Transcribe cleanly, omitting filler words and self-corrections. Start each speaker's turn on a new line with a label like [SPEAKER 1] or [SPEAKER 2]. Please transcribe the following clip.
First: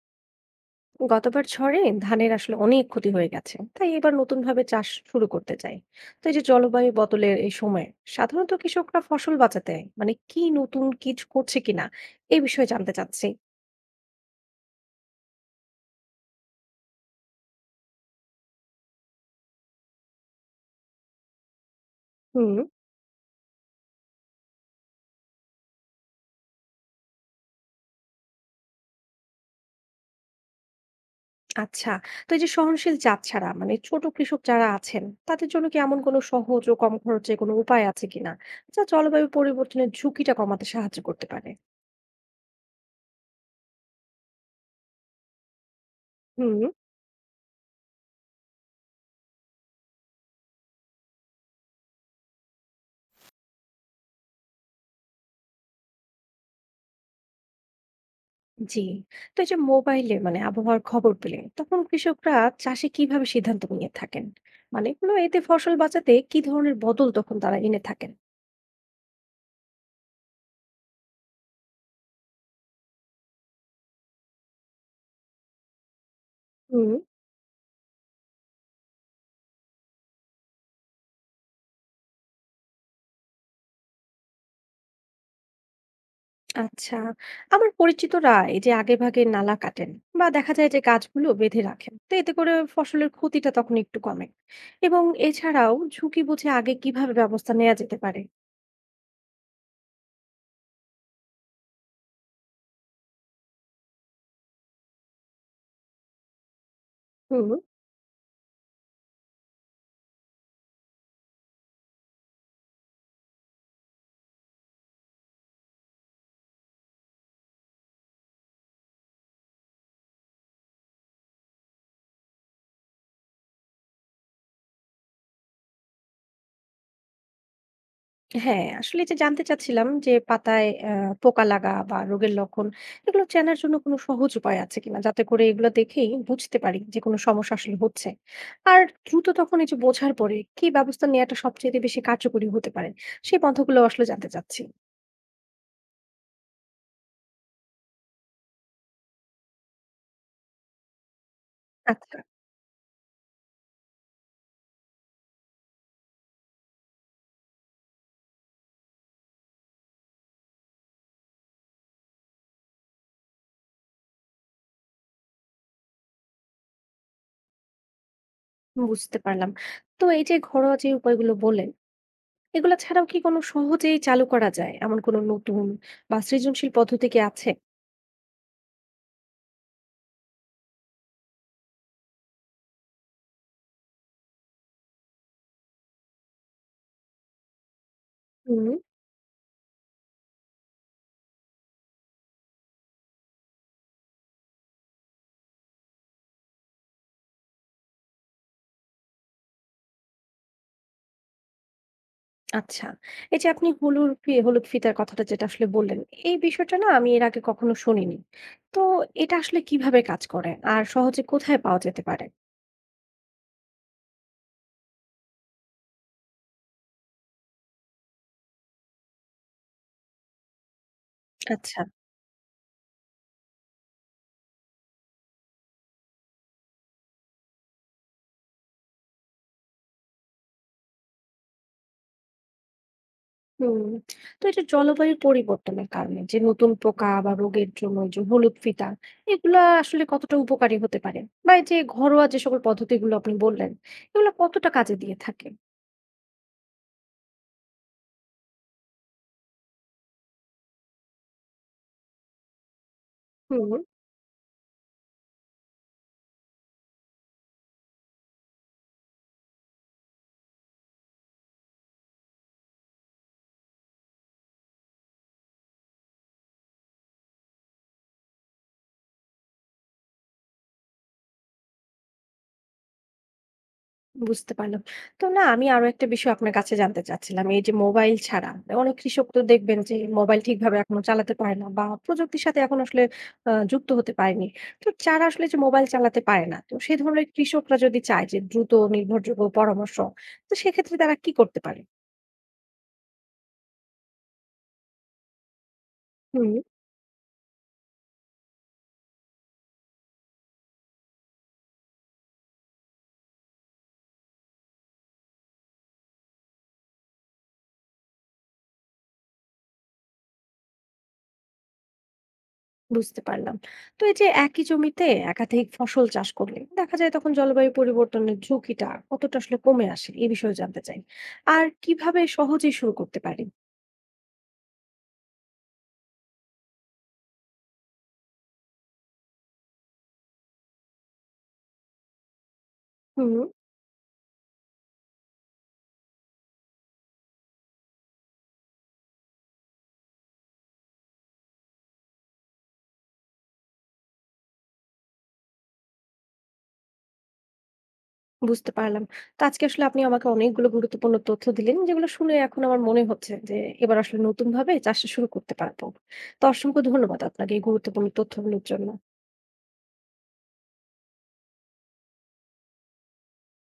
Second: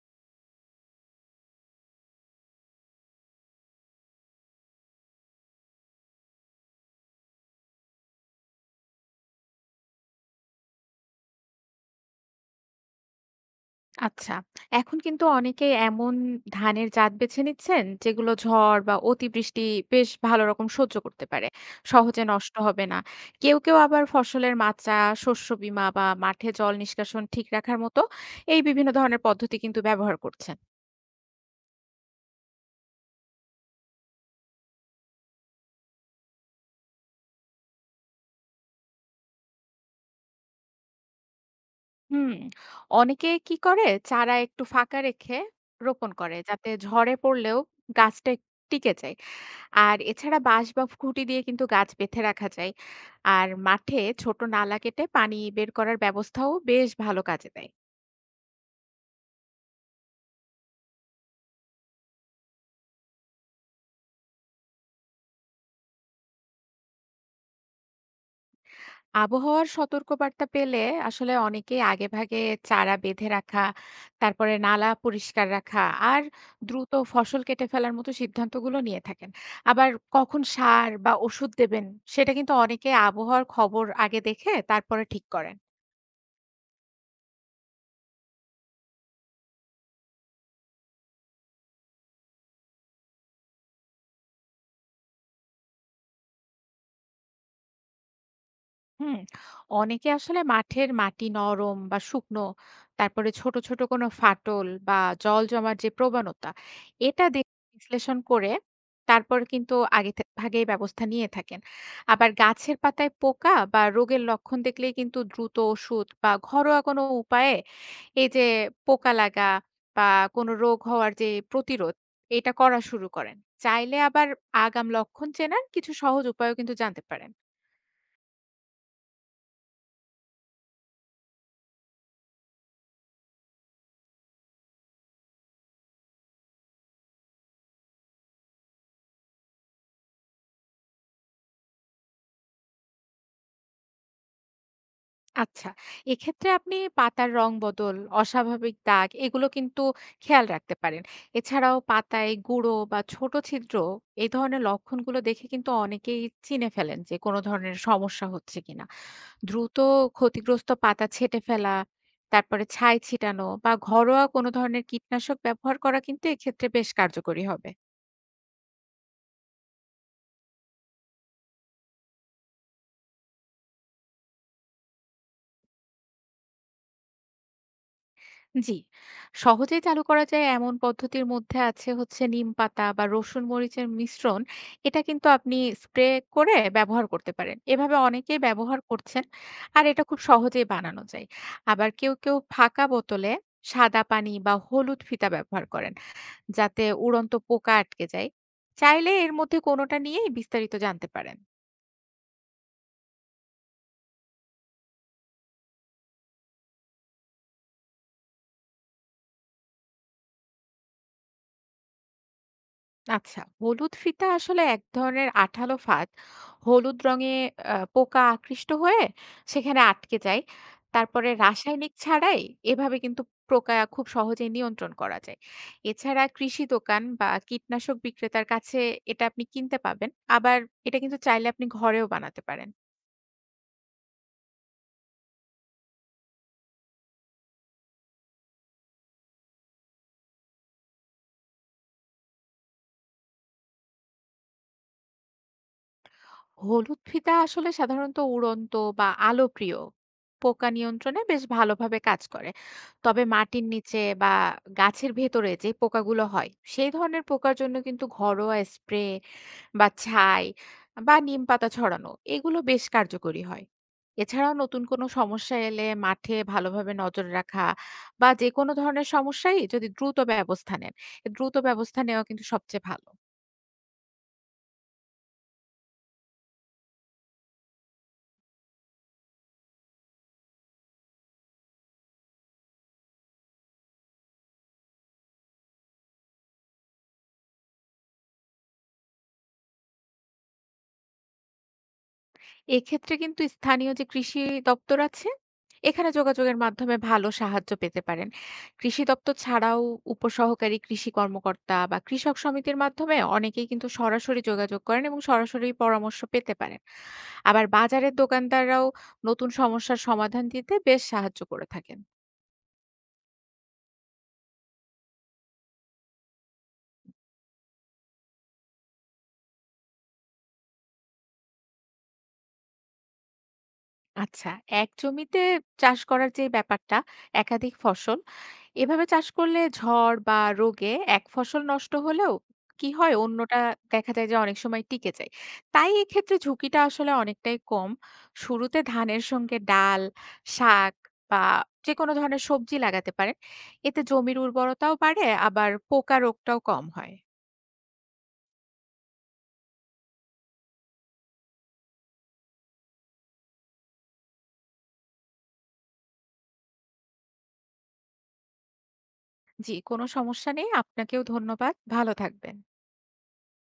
[SPEAKER 1] গতবার ঝড়ে ধানের আসলে অনেক ক্ষতি হয়ে গেছে, তাই এবার নতুন ভাবে চাষ শুরু করতে চাই। তো এই যে জলবায়ু বদলের এই সময়ে সাধারণত কৃষকরা ফসল বাঁচাতে মানে কি নতুন কিছু করছে কিনা এই বিষয়ে জানতে চাচ্ছি।
[SPEAKER 2] আচ্ছা। এখন কিন্তু অনেকেই এমন ধানের জাত বেছে নিচ্ছেন, যেগুলো ঝড় বা অতিবৃষ্টি বেশ ভালো রকম সহ্য করতে পারে। সহজে নষ্ট
[SPEAKER 1] হুম।
[SPEAKER 2] হবে না। কেউ কেউ আবার ফসলের মাচা, শস্য বীমা বা মাঠে জল নিষ্কাশন ঠিক রাখার মতো এই বিভিন্ন ধরনের পদ্ধতি কিন্তু ব্যবহার করছেন।
[SPEAKER 1] আচ্ছা। তো এই যে সহনশীল জাত ছাড়া মানে ছোট কৃষক যারা আছেন তাদের জন্য কি এমন কোনো সহজ ও কম খরচে কোনো উপায় আছে কিনা, যা জলবায়ু পরিবর্তনের ঝুঁকিটা কমাতে সাহায্য করতে পারে।
[SPEAKER 2] হুম, অনেকে কি করে? চারা একটু ফাঁকা রেখে রোপণ করে,
[SPEAKER 1] হুম।
[SPEAKER 2] যাতে ঝড়ে পড়লেও গাছটা টিকে যায়। আর এছাড়া বাঁশ বা খুঁটি দিয়ে কিন্তু গাছ বেঁধে রাখা যায়। আর মাঠে ছোট নালা কেটে পানি বের করার ব্যবস্থাও বেশ ভালো কাজে দেয়।
[SPEAKER 1] জি। তো এই যে মোবাইলে মানে আবহাওয়ার খবর পেলে তখন কৃষকরা চাষে কিভাবে সিদ্ধান্ত নিয়ে থাকেন, মানে কোনো এতে ফসল বাঁচাতে কি ধরনের বদল তখন তারা এনে থাকেন।
[SPEAKER 2] আবহাওয়ার সতর্কবার্তা পেলে আসলে অনেকেই আগেভাগে চারা বেঁধে রাখা, তারপরে নালা পরিষ্কার রাখা আর দ্রুত
[SPEAKER 1] হুম।
[SPEAKER 2] ফসল কেটে ফেলার মতো সিদ্ধান্তগুলো নিয়ে থাকেন। আবার কখন সার বা ওষুধ দেবেন সেটা কিন্তু অনেকে আবহাওয়ার খবর আগে দেখে তারপরে ঠিক করেন।
[SPEAKER 1] আচ্ছা। আমার পরিচিতরা এই যে আগে ভাগে নালা কাটেন বা দেখা যায় যে গাছগুলো বেঁধে রাখেন, তো এতে করে ফসলের ক্ষতিটা তখন একটু কমে, এবং এছাড়াও ঝুঁকি বুঝে আগে কিভাবে ব্যবস্থা নেওয়া যেতে পারে।
[SPEAKER 2] হুম, অনেকে আসলে মাঠের মাটি নরম বা শুকনো, তারপরে ছোট, ছোট কোনো ফাটল বা জল জমার যে প্রবণতা, এটা
[SPEAKER 1] হুম।
[SPEAKER 2] দেখে বিশ্লেষণ করে তারপর কিন্তু আগে ভাগেই ব্যবস্থা নিয়ে থাকেন। আবার গাছের পাতায় পোকা বা রোগের লক্ষণ দেখলেই কিন্তু দ্রুত ওষুধ বা ঘরোয়া কোনো উপায়ে এই যে পোকা লাগা বা কোনো রোগ হওয়ার যে প্রতিরোধ, এটা করা শুরু করেন। চাইলে আবার আগাম লক্ষণ চেনার কিছু সহজ উপায়ও কিন্তু জানতে পারেন।
[SPEAKER 1] হ্যাঁ, আসলে এটা জানতে চাচ্ছিলাম যে পাতায় পোকা লাগা বা রোগের লক্ষণ এগুলো চেনার জন্য কোনো সহজ উপায় আছে কিনা? যাতে করে এগুলো দেখেই বুঝতে পারি যে কোনো সমস্যা আসলে হচ্ছে। আর দ্রুত তখন এই যে বোঝার পরে কি ব্যবস্থা নেওয়াটা সবচাইতে বেশি কার্যকরী হতে পারে? সেই পন্থাগুলো আসলে জানতে চাচ্ছি।
[SPEAKER 2] আচ্ছা, এক্ষেত্রে আপনি পাতার রং বদল, অস্বাভাবিক দাগ এগুলো কিন্তু খেয়াল রাখতে পারেন। এছাড়াও
[SPEAKER 1] আচ্ছা,
[SPEAKER 2] পাতায় গুঁড়ো বা ছোট ছিদ্র এই ধরনের লক্ষণগুলো দেখে কিন্তু অনেকেই চিনে ফেলেন যে কোনো ধরনের সমস্যা হচ্ছে কিনা। দ্রুত ক্ষতিগ্রস্ত পাতা ছেঁটে ফেলা, তারপরে ছাই ছিটানো বা ঘরোয়া কোনো ধরনের কীটনাশক ব্যবহার করা কিন্তু এক্ষেত্রে বেশ কার্যকরী হবে।
[SPEAKER 1] বুঝতে পারলাম। তো এই যে ঘরোয়া যে উপায়গুলো বললেন, এগুলা ছাড়াও কি কোনো সহজেই চালু করা যায় এমন কোনো নতুন বা সৃজনশীল পদ্ধতি কি আছে?
[SPEAKER 2] জি। সহজেই চালু করা যায় এমন পদ্ধতির মধ্যে আছে হচ্ছে নিম পাতা বা রসুন মরিচের মিশ্রণ। এটা কিন্তু আপনি স্প্রে করে ব্যবহার করতে পারেন। এভাবে অনেকেই
[SPEAKER 1] হুম।
[SPEAKER 2] ব্যবহার করছেন। আর এটা খুব সহজেই বানানো যায়। আবার কেউ কেউ ফাঁকা বোতলে সাদা পানি বা হলুদ ফিতা ব্যবহার করেন, যাতে উড়ন্ত পোকা আটকে যায়। চাইলে এর মধ্যে কোনোটা নিয়েই বিস্তারিত জানতে পারেন।
[SPEAKER 1] আচ্ছা। এই যে আপনি হলুর ফি হলুদ ফিতার কথাটা যেটা আসলে বললেন, এই বিষয়টা না আমি এর আগে কখনো শুনিনি। তো এটা আসলে কিভাবে কাজ করে? আর সহজে কোথায় পাওয়া যেতে পারে?
[SPEAKER 2] আচ্ছা, হলুদ ফিতা আসলে এক ধরনের আঠালো ফাঁদ। হলুদ রঙে পোকা আকৃষ্ট হয়ে সেখানে আটকে যায়। তারপরে
[SPEAKER 1] আচ্ছা,
[SPEAKER 2] রাসায়নিক ছাড়াই এভাবে কিন্তু পোকা খুব সহজেই নিয়ন্ত্রণ করা যায়। এছাড়া কৃষি দোকান বা কীটনাশক বিক্রেতার কাছে এটা আপনি কিনতে পাবেন। আবার এটা কিন্তু চাইলে আপনি ঘরেও বানাতে পারেন।
[SPEAKER 1] হুম। তো এটা জলবায়ুর পরিবর্তনের কারণে যে নতুন পোকা বা রোগের জন্য যে হলুদ ফিতা, এগুলা আসলে কতটা উপকারী হতে পারে? বা এই যে ঘরোয়া যে সকল পদ্ধতিগুলো আপনি বললেন, এগুলো কতটা কাজে দিয়ে থাকে?
[SPEAKER 2] হলুদ ফিতা আসলে সাধারণত উড়ন্ত বা আলোপ্রিয় পোকা নিয়ন্ত্রণে বেশ ভালোভাবে কাজ করে, তবে মাটির
[SPEAKER 1] হুম।
[SPEAKER 2] নিচে বা গাছের ভেতরে যে পোকাগুলো হয় সেই ধরনের পোকার জন্য কিন্তু ঘরোয়া স্প্রে বা ছাই বা নিম পাতা ছড়ানো এগুলো বেশ কার্যকরী হয়। এছাড়াও নতুন কোনো সমস্যা এলে মাঠে ভালোভাবে নজর রাখা বা যে কোনো ধরনের সমস্যায় যদি দ্রুত ব্যবস্থা নেন, দ্রুত ব্যবস্থা নেওয়া কিন্তু সবচেয়ে ভালো।
[SPEAKER 1] বুঝতে পারলাম। তো না আমি আরো একটা বিষয় আপনার কাছে জানতে চাচ্ছিলাম। এই যে মোবাইল ছাড়া অনেক কৃষক তো দেখবেন যে মোবাইল ঠিকভাবে এখনো চালাতে পারে না বা প্রযুক্তির সাথে এখন আসলে যুক্ত হতে পারেনি। তো যারা আসলে যে মোবাইল চালাতে পারে না, তো সে ধরনের কৃষকরা যদি চায় যে দ্রুত নির্ভরযোগ্য পরামর্শ, তো সেক্ষেত্রে তারা কি করতে পারে?
[SPEAKER 2] এক্ষেত্রে কিন্তু স্থানীয় যে কৃষি দপ্তর আছে, এখানে
[SPEAKER 1] হুম।
[SPEAKER 2] যোগাযোগের মাধ্যমে ভালো সাহায্য পেতে পারেন। কৃষি দপ্তর ছাড়াও উপসহকারী কৃষি কর্মকর্তা বা কৃষক সমিতির মাধ্যমে অনেকেই কিন্তু সরাসরি যোগাযোগ করেন এবং সরাসরি পরামর্শ পেতে পারেন। আবার বাজারের দোকানদাররাও নতুন সমস্যার সমাধান দিতে বেশ সাহায্য করে থাকেন।
[SPEAKER 1] বুঝতে পারলাম। তো এই যে একই জমিতে একাধিক ফসল চাষ করলে দেখা যায় তখন জলবায়ু পরিবর্তনের ঝুঁকিটা কতটা আসলে কমে আসে? এ বিষয়ে জানতে চাই। আর কিভাবে সহজেই শুরু করতে পারি?
[SPEAKER 2] আচ্ছা, এক জমিতে চাষ করার যে ব্যাপারটা, একাধিক ফসল। এভাবে চাষ করলে ঝড় বা রোগে এক ফসল নষ্ট হলেও কি হয়
[SPEAKER 1] হুম।
[SPEAKER 2] অন্যটা দেখা যায় যে অনেক সময় টিকে যায়। তাই এক্ষেত্রে ঝুঁকিটা আসলে অনেকটাই কম। শুরুতে ধানের সঙ্গে ডাল, শাক বা যেকোনো ধরনের সবজি লাগাতে পারেন। এতে জমির উর্বরতাও বাড়ে আবার পোকা রোগটাও কম হয়।
[SPEAKER 1] বুঝতে পারলাম। তো আজকে আসলে আপনি আমাকে অনেকগুলো গুরুত্বপূর্ণ তথ্য দিলেন, যেগুলো শুনে এখন আমার মনে হচ্ছে যে এবার আসলে নতুনভাবে চাষটা শুরু করতে পারবো। তো অসংখ্য ধন্যবাদ আপনাকে এই গুরুত্বপূর্ণ তথ্যগুলোর জন্য।
[SPEAKER 2] জি, কোনো সমস্যা নেই। আপনাকেও ধন্যবাদ। ভালো থাকবেন।